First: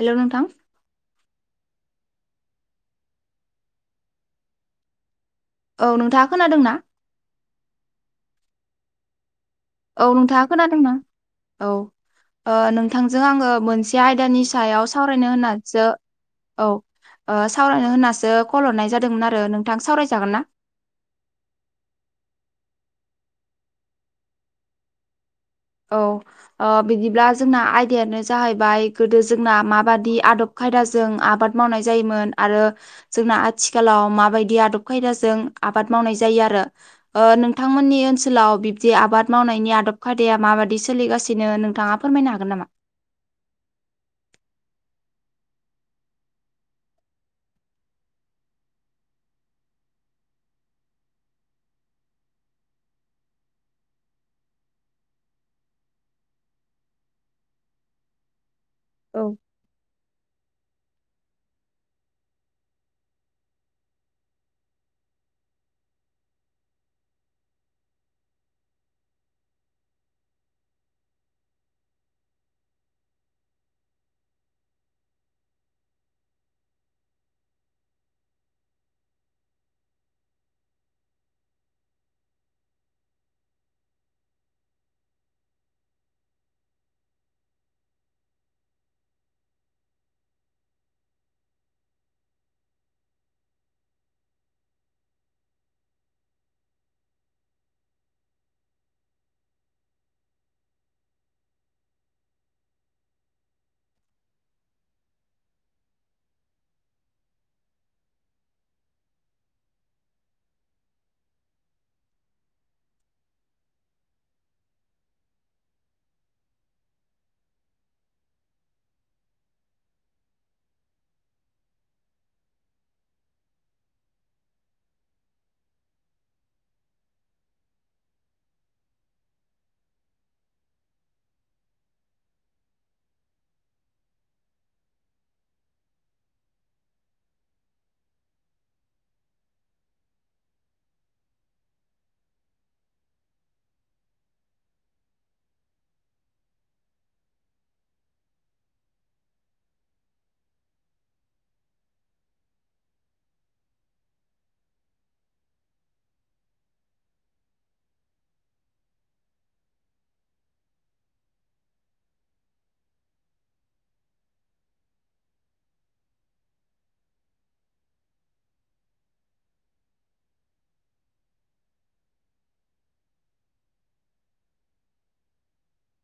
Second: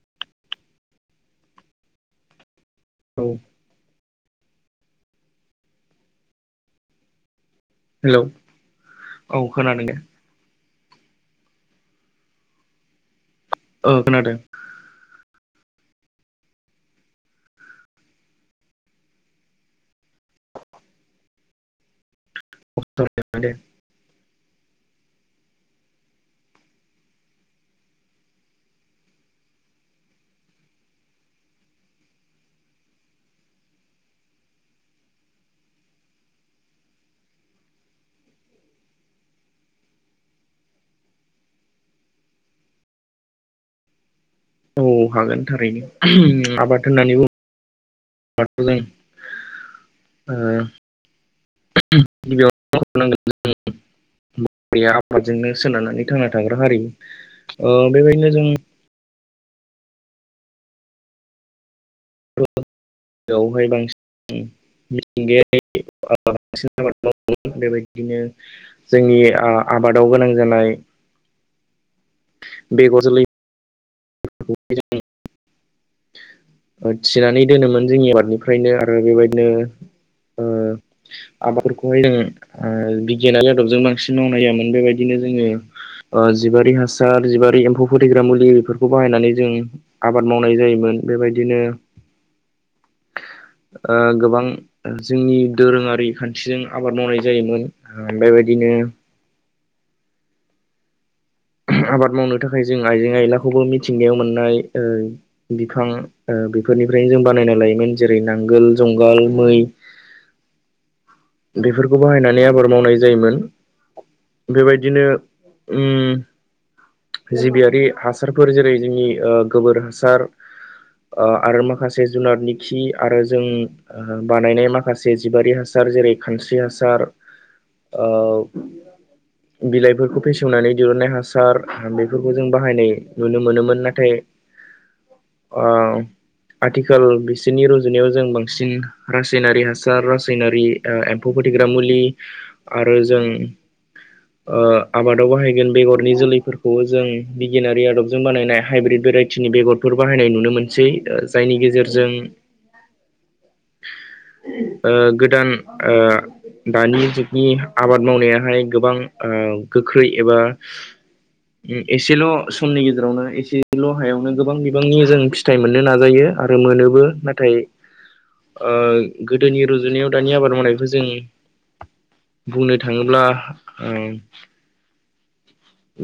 हेल' नोंथां औ औ नोंथाङा खोनादों ना? हेलौ औ खोनादों दे औ नोंथाङा खोनादोंना औ नोंथांजों आङो औ मोनसे खोनादों आयदानि सायाव सावरायनो होननानैसो औ सावरायनो होननासो कल हरनाय जादोंमोन आरो नोंथां सावरायजागोन ना? औ सावराय जागोन दे औ बिदिब्ला जोंना आयदायानो जाहैबाय गोदो जोंना माबादि आदब खायदाजों आबाद मावनाय जायोमोन आरो जोंना आथिखालाव माबायदि आदब खायदाजों आबाद मावनाय जायो आरो ओ नोंथांमोननि ओनसोलाव बिब्दि आबाद मावनायनि आदब खाय दाया माबायदि सोलिगासिनो नोंथाङा फोरमायनो हागोन नामा? औ हागोन थारैनो आबाद होननानै बुङोबाथ' जों ओ गिबियावनो मख' नांगोन गैया आबादजोंनो सोनारनानै थांना थाग्रा हारि ओ बेबायदिनो जों औ बेवहाय बांसिन मिथिंगारि [unintelligible] बेबायदिनो जोंनि ओ आबादाव गोनां जानाय बेगर जोलै [unintelligible] थिनानै दोनोमोन जोंनि आबादनिफ्रायनो आरो बेबायदिनो ओ आबादफोरखौहाय जों बिगियानारि आदबजों बांसिन मावनाय जायामोन बेबायदिनो जोङो जिबारि हासार जिबारि एम्फौ फथैग्रा मुलि बेफोर- खौ बाहायनानै जों आबाद मावनाय जायोमोन बेबायदिनो [inaudible] ओ गोबां जोंनि दोरोङारि खान्थिजों आबाद मावनाय जायोमोन उम बेबायदिनो आबाद मावनो थाखाय जों आइजें आयलाखौबो मिथिंगायाव मोननाय‌ ओ बिफां बेफोरनिफ्रायनो जों बानायना लायोमोन जेरै नांगोल जुंगाल मै बेफोरखौ बाहायनानै आबाद मावनाय जायोमोन बेबायदिनो उम जिबियारि हासारफोर जेरै जोंनि ओ गोबोर हासार आरो माखासे जुनारनि खि आरो जों बानायनाय माखासे जिबारि हासार जेरै खानस्रि हासार बिलाइफोरखौ फेसेवनानै दहुननाय हासार बेफोरखौ जों बाहायनाय नुनो मोनोमोन नाथाय ओ आथिखाल बिसोरनि रुजुनायाव जों बांसिन रासायनारि हासार रासायनारि ओ एम्फौ फोथैग्रा मुलि आरो जों ओ आबादाव बाहायगोन बेगरनि जोलैफोरखौ खौ जों बिगियारि आदबजों बानायनाय हाइब्रिद भेराइटिनि बेगरफोर बाहायनाय नुनो मोनसै ओ जायनि गेजेरजों [inaudible] ओ गोदान ओ दानि जुगनि आबाद मावनायाहाय गोबां ओ गोख्रै एबा ओ एसेल' समनि गेजेरावनो एसेल' हायावनो गोबां बिबांनि जों फिथाइ मोननो नाजायो आरो मोनोबो नाथाय ओ गोदोनि रुजुनायाव दानि आबाद मावनायखौ जों बुंनो थाङोब्ला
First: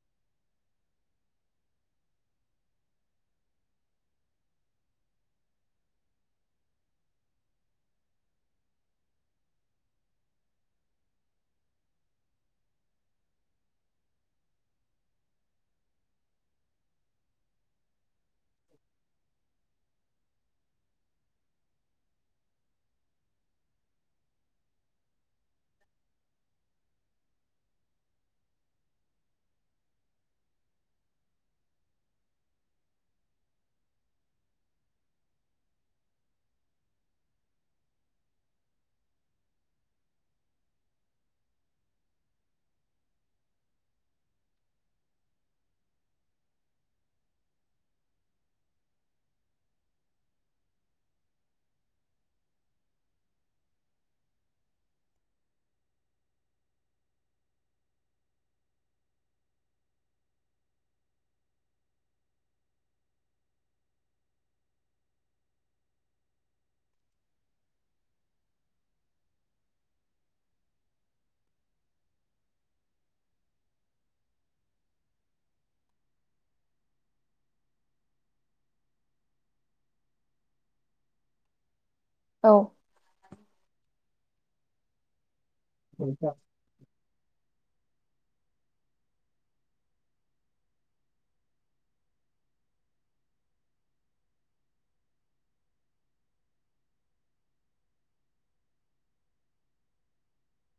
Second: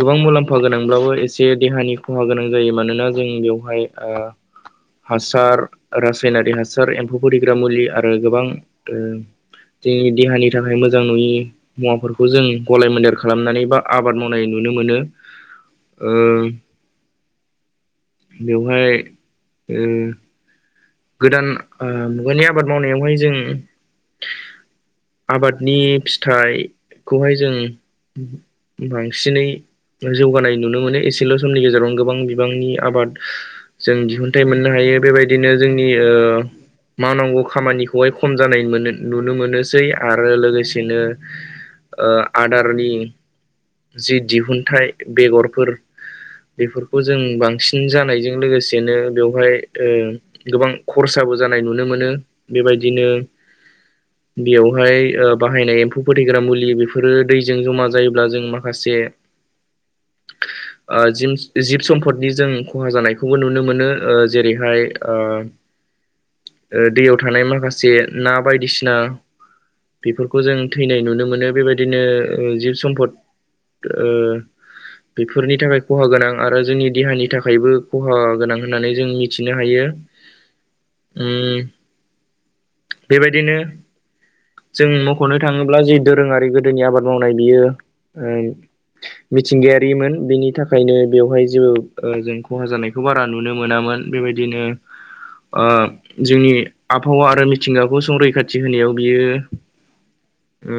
गोबां मुलाम्फा खहा गोनांब्लाबो एसे देहानि खहा गोनां जायो मानोना जों बेवहाय ओ हासार रासायनारि हासार एम्फौ फिग्रा मुलि आरो गोबां ओ जोंनि देहानि थाखाय मोजां नङि मुवाफोरखौ जों गलाय मेन्देर खालामनानै बा आबाद मावनाय नुनो मोनो ओ बेवहाय ओ गोदान ओ मुगानि आबाद मावनायावहाय जों आबादनि फिथाइखौहाय जों बांसिनै जौगानाय नुनो मोनो एसेल' समनि गेजेरावनो गोबां बिबांनि आबाद जों दिहुनथाइ मोननो हायो बेबायदिनो जोंनि ओ मावनांगौ खामानिखौहाय खम जानाय मोनो नुनो मोनोसै आरो लोगोसेनो ओ आदारनि जि दिहुनथाइ बेगरफोर बेफोरखौ जों बांसिन जानायजों लोगोसेनो बेवहाय ओ गोबां खरसाबो जानाय नुनो मोनो बेबायदिनो बेवहाय ओ बाहायनाय एम्फौ फोथैग्रा मुलि बेफोरो दैजों जमा जायोब्ला जों मा माखासे [inaudible] जो जिमस जिब सम्पदनि जों खहा जानायखौबो नुनो मोनो ओ जेरैहाय ओ [inaudible] ओ दैयाव थानाय माखासे ना बायदिसिना बेफोरखौ जों थैनाय नुनो मोनो बेबायदिनो जिब सम्पद ओ बेफोरनि थाखाय खहा गोनां आरो जोंनि देहानि थाखायबो खहा गोनां होननानै जों मिथिनो हायो [unintelligible] ओम औ बेबायदिनो जों मख'नो थाङोब्ला जि दोरोङारि गोद गोदोनि आबाद मावनाय बियो ओ मिथिंगायारिमोन बिनि थाखायनो बेवहाय जेबो ओ जों खहा जानाय खौ बारा नुनो मोनामोन बेबायदिनो जोंनि आबहावा आरो मिथिंगाखौ संरैखाथि होनायाव बियो ओ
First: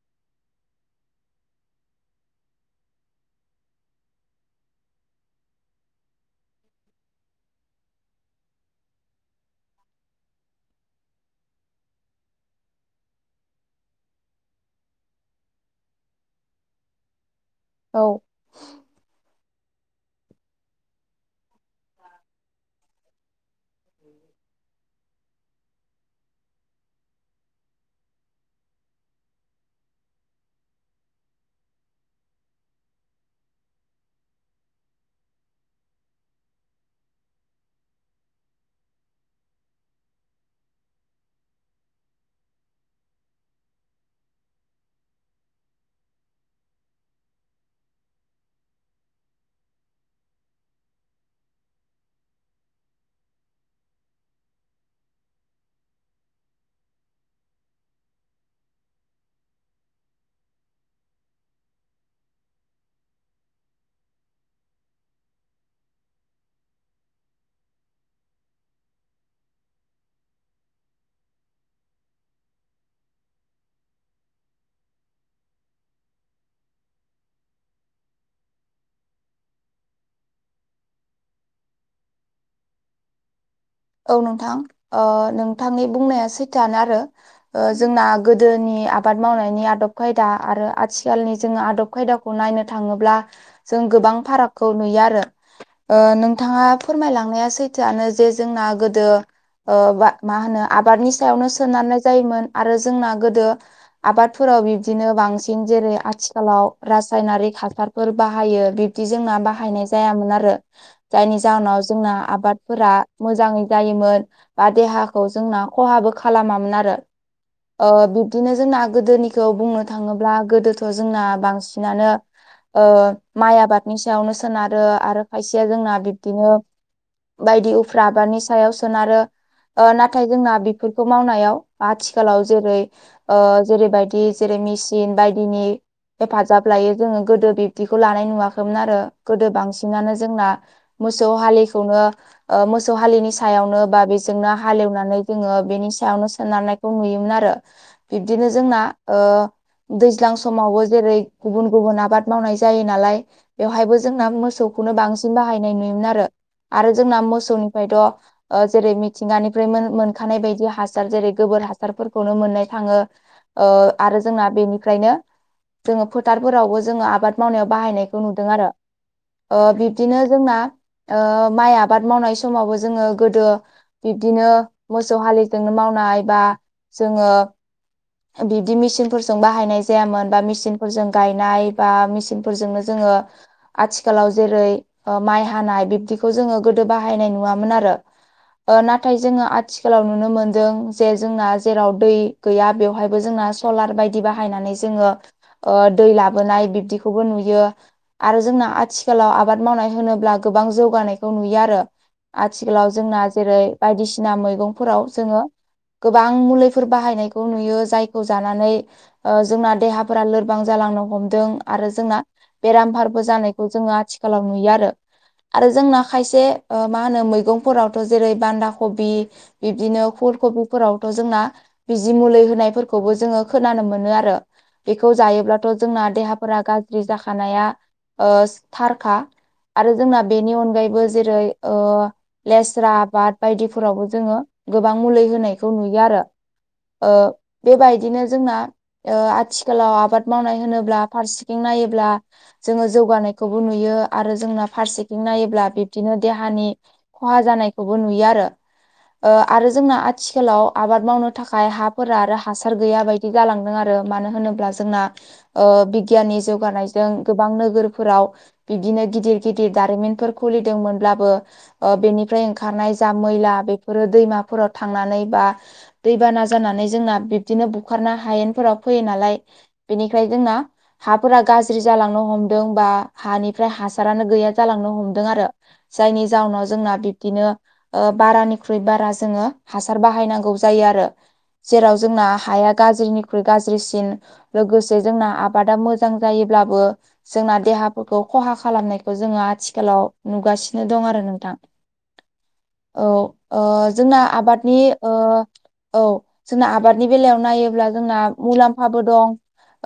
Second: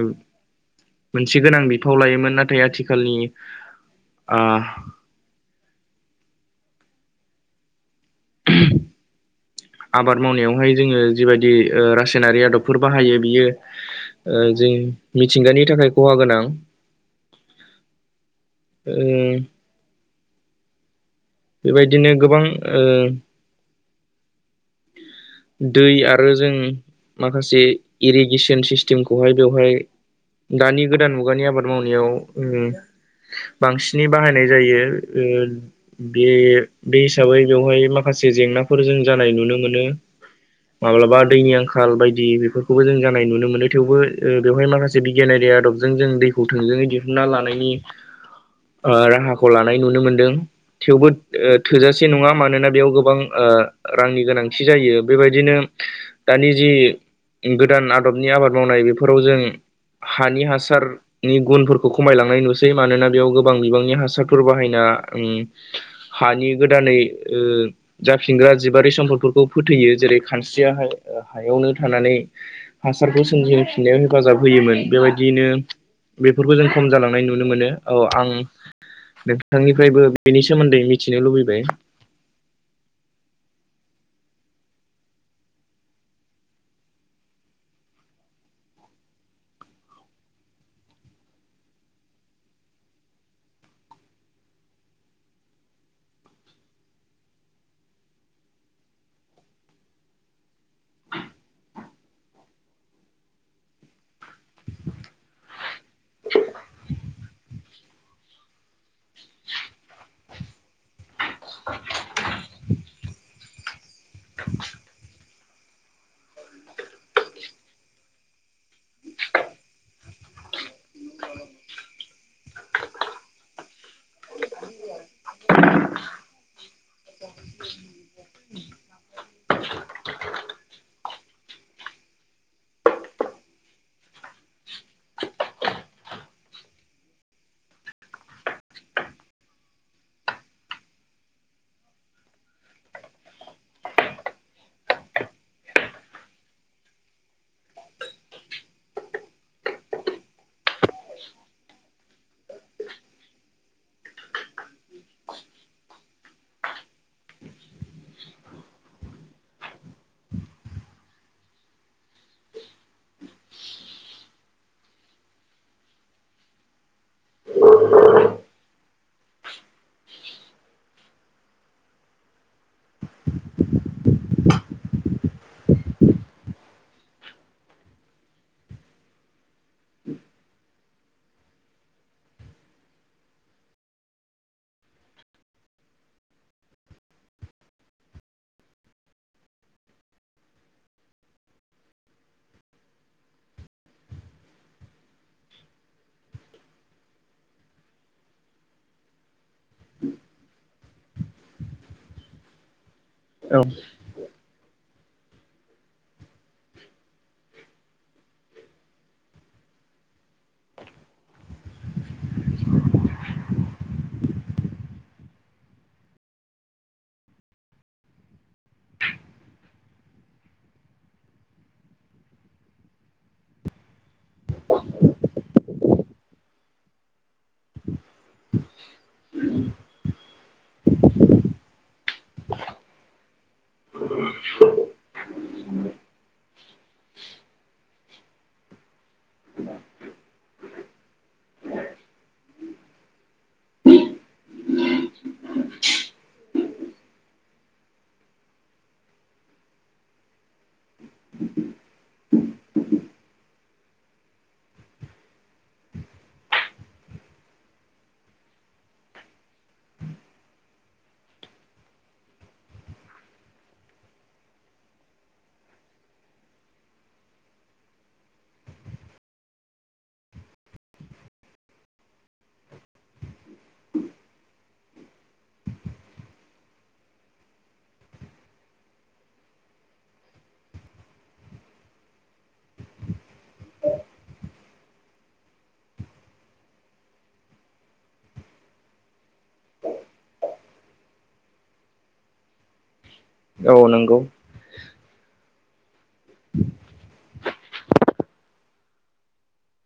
मोनसे गोनां बिफ फाव खावलायोमोन नाथाय आथिखालनि आ [inaudible] आबाद मावनायावहाय जोङो जिबायदि ओ रासायनारि आदबफोर बाहायो बियो ओ जों मिथिंगानि थाखाय खहा गोनां औ ओ बेबायदिनो गोबां ओ उ दै आरो जों माखासे इरिगेसन सिस्टेमखौहाय बेवहाय दानि गोदान मुगानि आबाद मावनायाव बांसिनै बाहायनाय जायो बे बे हिसाबै बेवहाय माखासे जेंनाफोर जों जानाय नुनो मोनो माब्लाबा दैनि आंखाल बायदि बेफोरखौबो जों जानाय नुनो मोनो थेवबो बेवहाय माखासे ज बिगियानारि आदबजों जों दैखौ थोंजोङै दिहुनना लानायनि [inaudible] राहाखौ लानाय नुनो मोनदों थेवबो थोजासे नङा मानोना बेयाव गोबां रांनि गोनांथि जायो बेबायदिनो दानि जि गोदान आदबनि आबाद मावनाय बेफोराव जों हानि हासार नि गुनफोरखौ खमायलांनाय नुसै मानोना बेयाव गोबां बिबांनि हासारफोर बाहायना हानि गोदानै जाफिनग्रा जिबारि सम्पदफोरखौ फोथैयो जेरै खानस्रिया हायावनो थानानै हासारखौ सोमजिफिननायाव हेफाजाब होयोमोन बेबायदियैनो बेफोरखौ जों खम जालांनाय नुनो मोनो औ आं नोंथांनिफ्रायबो बेनि सोमोन्दै मिथिनो लुबैबाय औ नोंथां नोंथांनि बुंनाया सैथानो आरो जोंना गोदोनि आबाद मावनायनि आदब खायदा आरो आथिखालनि जोङो आदब खायदाखौ खौ नायनो थाङोब्ला जों गोबां फारागखौ नुयो आरो नोंथाङा फोरमायलांनाया सैथोआनो जे जोंना गोदो मा होनो आबादनि सायावनो सोनारनाय जायोमोन आरो जोंना गोदो आबादफोराव बिबदिनो बांसिन जेरै आथिखालाव रासायनारिक हासार फोर बाहायो बिब्दि जोंना बाहायनाय जायामोन आरो जायनि जाहोनाव जोंना आबादफोरा मोजाङै जायोमोन बा देहाखौ जोंना खहाबो खालामामोन आरो बिब्दिनो जोंना गोदोनिखौ बुंनो थाङोब्ला गोदोथ' जोंना बांसिनानो माइ आबादनि सायावनो सोनारो आरो खायसेया जोंना बिब्दिनो बायदि उफ्रा आबादनि सायाव सोनारो नाथाय जोंना बेफोरखौ मावनायाव आथिखालाव जेरै जेरैबायदि जेरै मेसिन बायदिनि हेफाजाब लायो जोङो गोदो बिब्दिखौ लानाय नुवाखैमोन आरो गोदो बांसिनानो जोंना मोसौ हाललिखौनो मोसौ हालिनि सायावनो बा बेजोंनो हालेवनानै जोङो बेनि सायावनो सोनारनायखौ नुयोमोन आरो बिब्दिनो जोंना दैज्लां समावबो जेरै गुबुन गुबुन आबाद मावनाय जायो नालाय बेवहायबो जोंना मोसौखौनो बांसिन बाहायनाय नुयोमोन आरो आरो जोंना मोसौनिफ्रायथ' जेरै मिथिंगानिफ्राय मोनखानाय बायदि हासार जेरै गोबोर हासारफोरखौनो मोननाय थाङो आरो जोंना बेनिफ्रायनो जोङो फोथारफोरावबो जोङो आबाद मावनायाव बाहायनायखौ नुदों आरो बिब्दिनो जोंना माइ आबाद मावनाय समावबो जोङो गोदो बिब्दिनो मोसौ हाललिजोंनो मावनाय बा जोङो बिब्दि मेचिनफोरजों बाहायनाय जायामोन बा मेचिनफोरजों गायनाय बा मेचिनफोरजोंनो जोङो आथिखालाव जेरै माइ हानाय बिब्दिखौ जोङो गोदो बाहायनाय नुवामोन आरो नाथाय जोङो आथिखालाव नुनो मोनदों जे जोंना जेराव दै गैया बेयाव बेहायबो जोंना सलार बायदि बाहायनानै जोङो दै लाबोनाय बिब्दिखौबो नुयो आरो जोंना आथिखालाव आबाद मावनाय होनोब्ला गोबां जौगानायखौ नुयो आरो आथिखालाव जोंना जेरै बायदिसिना मैगंफोराव जोङो गोबां मुलिफोर बाहायनायखौ नुयो। जायखौ जानानै ओ जोंना देहाफोरा लोरबां जालांनो हमदों आरो जोंना बेराम फारबो जानायखौ जोङो आथिखालाव नुयो आरो। आरो जोंना खायसे ओ मा होनो मैगंफोरावथ' जेरै बान्दा खबि बिब्दिनो फुल कबिफोरावथ' जोंना बिजि मुलि होनायफोर खौबो जोङो खोनानो मोनो आरो। बेखौ जायोब्लाथ' जोंना देहाफोरा गाज्रि जाखानाया ओ थारखा। आरो जोंना बेनि अनगायैबो जेरै ओ लेस्रा आबाद बायदिफोरावबो जोङो गोबां मुलि होनाय खौ नुयो आरो ओ बेबायदिनो जोंना आथ थिखालाव आबाद मावनाय होनोब्ला फारसेथिं नायोब्ला जोङो जौगानायखौबो नुयो आरो जोंना फारसेथिं नायोब्ला बिब्दिनो देहानि ख'हा जानायखौबो नुयो आरो ओ आरो जोंना आथिखालाव आबाद मावनो थाखाय हाफोरा आरो हासार गैया बायदि जालांदों आरो मानो होनोब्ला जोंना ओ बिगियाननि जौगानायजों गोबां नोगोरफोराव बिदिनो गिदिर गिदिर दारिमिनफोर खुलिदोंमोनब्लाबो ओ बेनिफ्राय ओंखारनाय जा मैला बेफोरो दैमाफोराव थांनानै बा दैबाना जानानै जोंना बिब्दिनो बुखारना हायेनफोराव फैयो नालाय। बिनिखाय जोंना हाफोरा गाज्रि जालांनो हमदों बा हानिफ्राय हासारानो गैया जालांनो हमदों आरो। जायनि जाहोनाव जोंना बिब्दिनो ओ बारानिख्रुइ बारा जोङो हासार बाहायनांगौ जायो आरो जेराव जोंना हाया गाज्रिनिख्रुइ गाज्रिसिन लोगोसे जोंना आबादा मोजां जायोब्लाबो जोंना देहाफोरखौ ख'हा खालामनायखौ जोङो आथिखालाव नुगासिनो दं आरो नोंथां। औ ओ औ नंगौ जोंना आबादनि ओ औ जोंना आबादनि बेलायाव नायोब्ला जोंना मुलाम्फाबो दं।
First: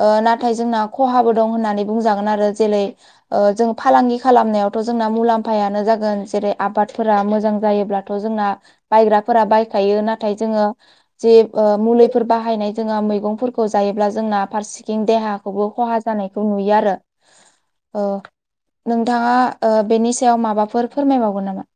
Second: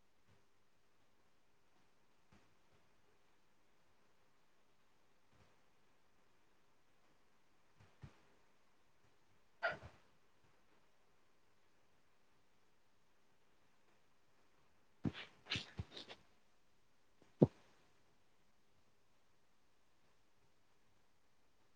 ओ नाथाय जोंना ख'हाबो दं होननानै बुंजागोन आरो जेरै ओ जों फालांगि खालामनायावथ' जोंना मुलाम्फायानो जागोन जेरै आबादफोरा मोजां जायोब्ला थ' जोंना बायग्राफोरा बायखायो नाथाय जोङो जि ओ मुलि फोर बाहायनाय जोंहा मैगंफोरखौ जायोब्ला जोंना फारसेथिं देहाखौबो ख'हा जानायखौ नुयो आरो। औ नोंथाङा ओ बेनि सायाव माबाफोर फोरमाय बावगोन नामा?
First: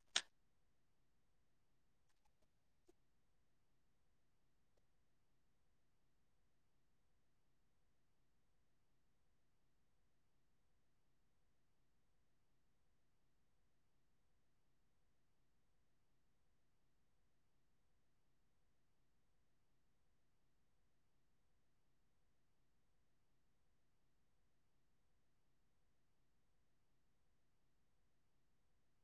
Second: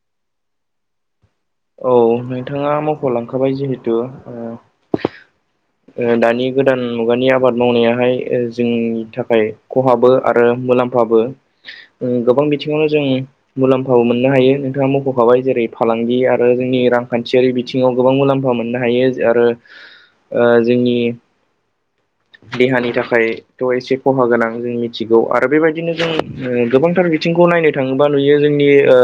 औ नोंथाङा मख'लांखाबाय जिहेथु ओ [unintelligible] ओ दानि गोदान मुगानि आबाद मावनायाहाय जोंनि थाखाय ख'हाबो आरो मुलाम बाबो ओ गोबां बिथिङावनो जों मुलाम्फाबो मोननो हायो नोंथाङा मख'खाबाय जेरै फालांगि आरो ओ जोंनि रांखान्थियारि बिथिङाव गोबां मुलाम्फा मोननो हायो आरो ओ जोंनि देहानि थाखाय थ' एसे ख'हा गोनां जों मिथिगौ आरो बेबायदिनो जों उम गोबांथार बिथिंखौ नायनो थाङोबा नुयो जोंनि ओ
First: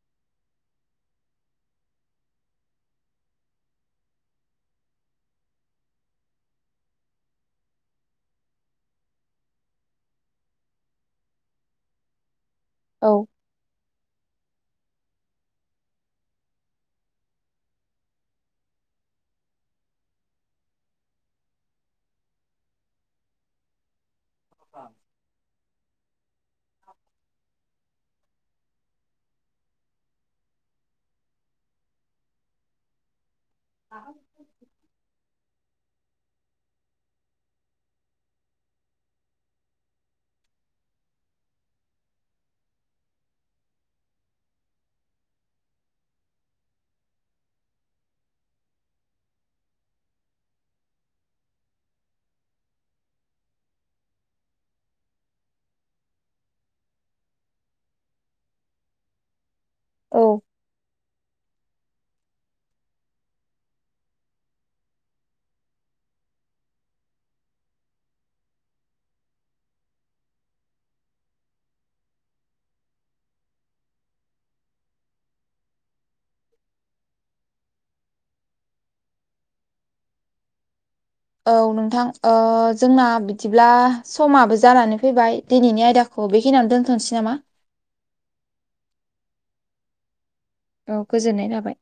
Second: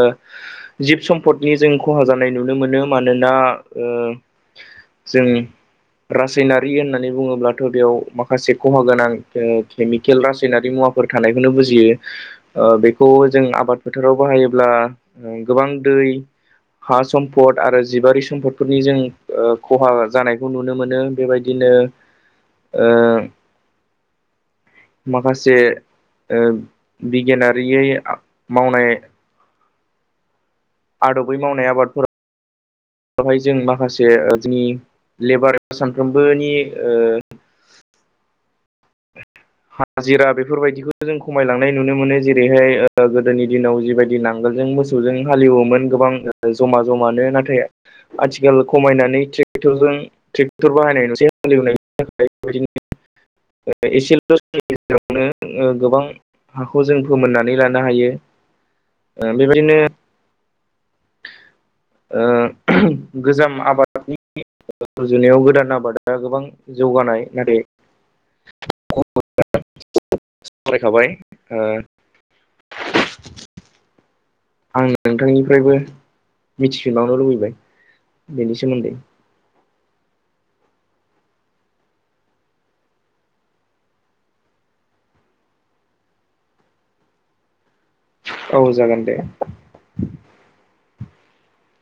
जिब सम्पदनि जों ख'हा जानाय नुनो मोनो मानोना ओ जों रासायनारि होननानै बुङोब्लाथ' बेयाव माखासे ख'हा गोनां ओ केमिकेल रासायनारि मुवाफोर थानायखौनो बुजियो। ओ बेखौ औ जों आबाद फोथाराव बाहायोब्ला ओं गोबां दै हा सम्पद आरो जिबारि सम्पदफोरनि जों ओ ख'हा जानायखौ नुनो मोनो बेबायदिनो ओ माखासे ओ बिगियानारियै आ मावनाय आदबै मावनाय आबादफोर [inaudible] हाय जों माखासे ओ जोनि लेबार सानफ्रोमबोनि ओ [inaudible] हाजिरा बेफोरबायदिखौ जों खमायलांनाय नुनो मोनो जेरैहाय ओ गोदोनि दिनाव जिबायदि नांगोलजों मोसौ मोसौजों हालेवोमोन गोबां जमा जमानो नाथाय आथिखाल खमायनानै ट्रेक्टरजों ट्रेक्टर बाहायनाय नुसै हालेवनायनि थाखाय बेबायदिनो एसेल'नि गेजेरावनो गोबां हाखौ जों फोमोननानै लानो हायो बेबायदिनो औ ओ गोजाम आबादनि [unintelligible] रुजुनायाव गोदान आबादा गोबां जौगानाय नाथाय [unintelligible] फरायखाबाय ओ [unintelligible] आं नोंथांनिफ्रायबो मिथिफिनलांनो लुबैबाय बेनि सोमोन्दै औ नोंथां ओ जोंना बिदिब्ला समाबो जानानै फैबाय दिनैनि आयदाखौ औ बेखिनियावनो दोनथ'नोसै नामा? औ जागोन दे औ गोजोननाय थाबाय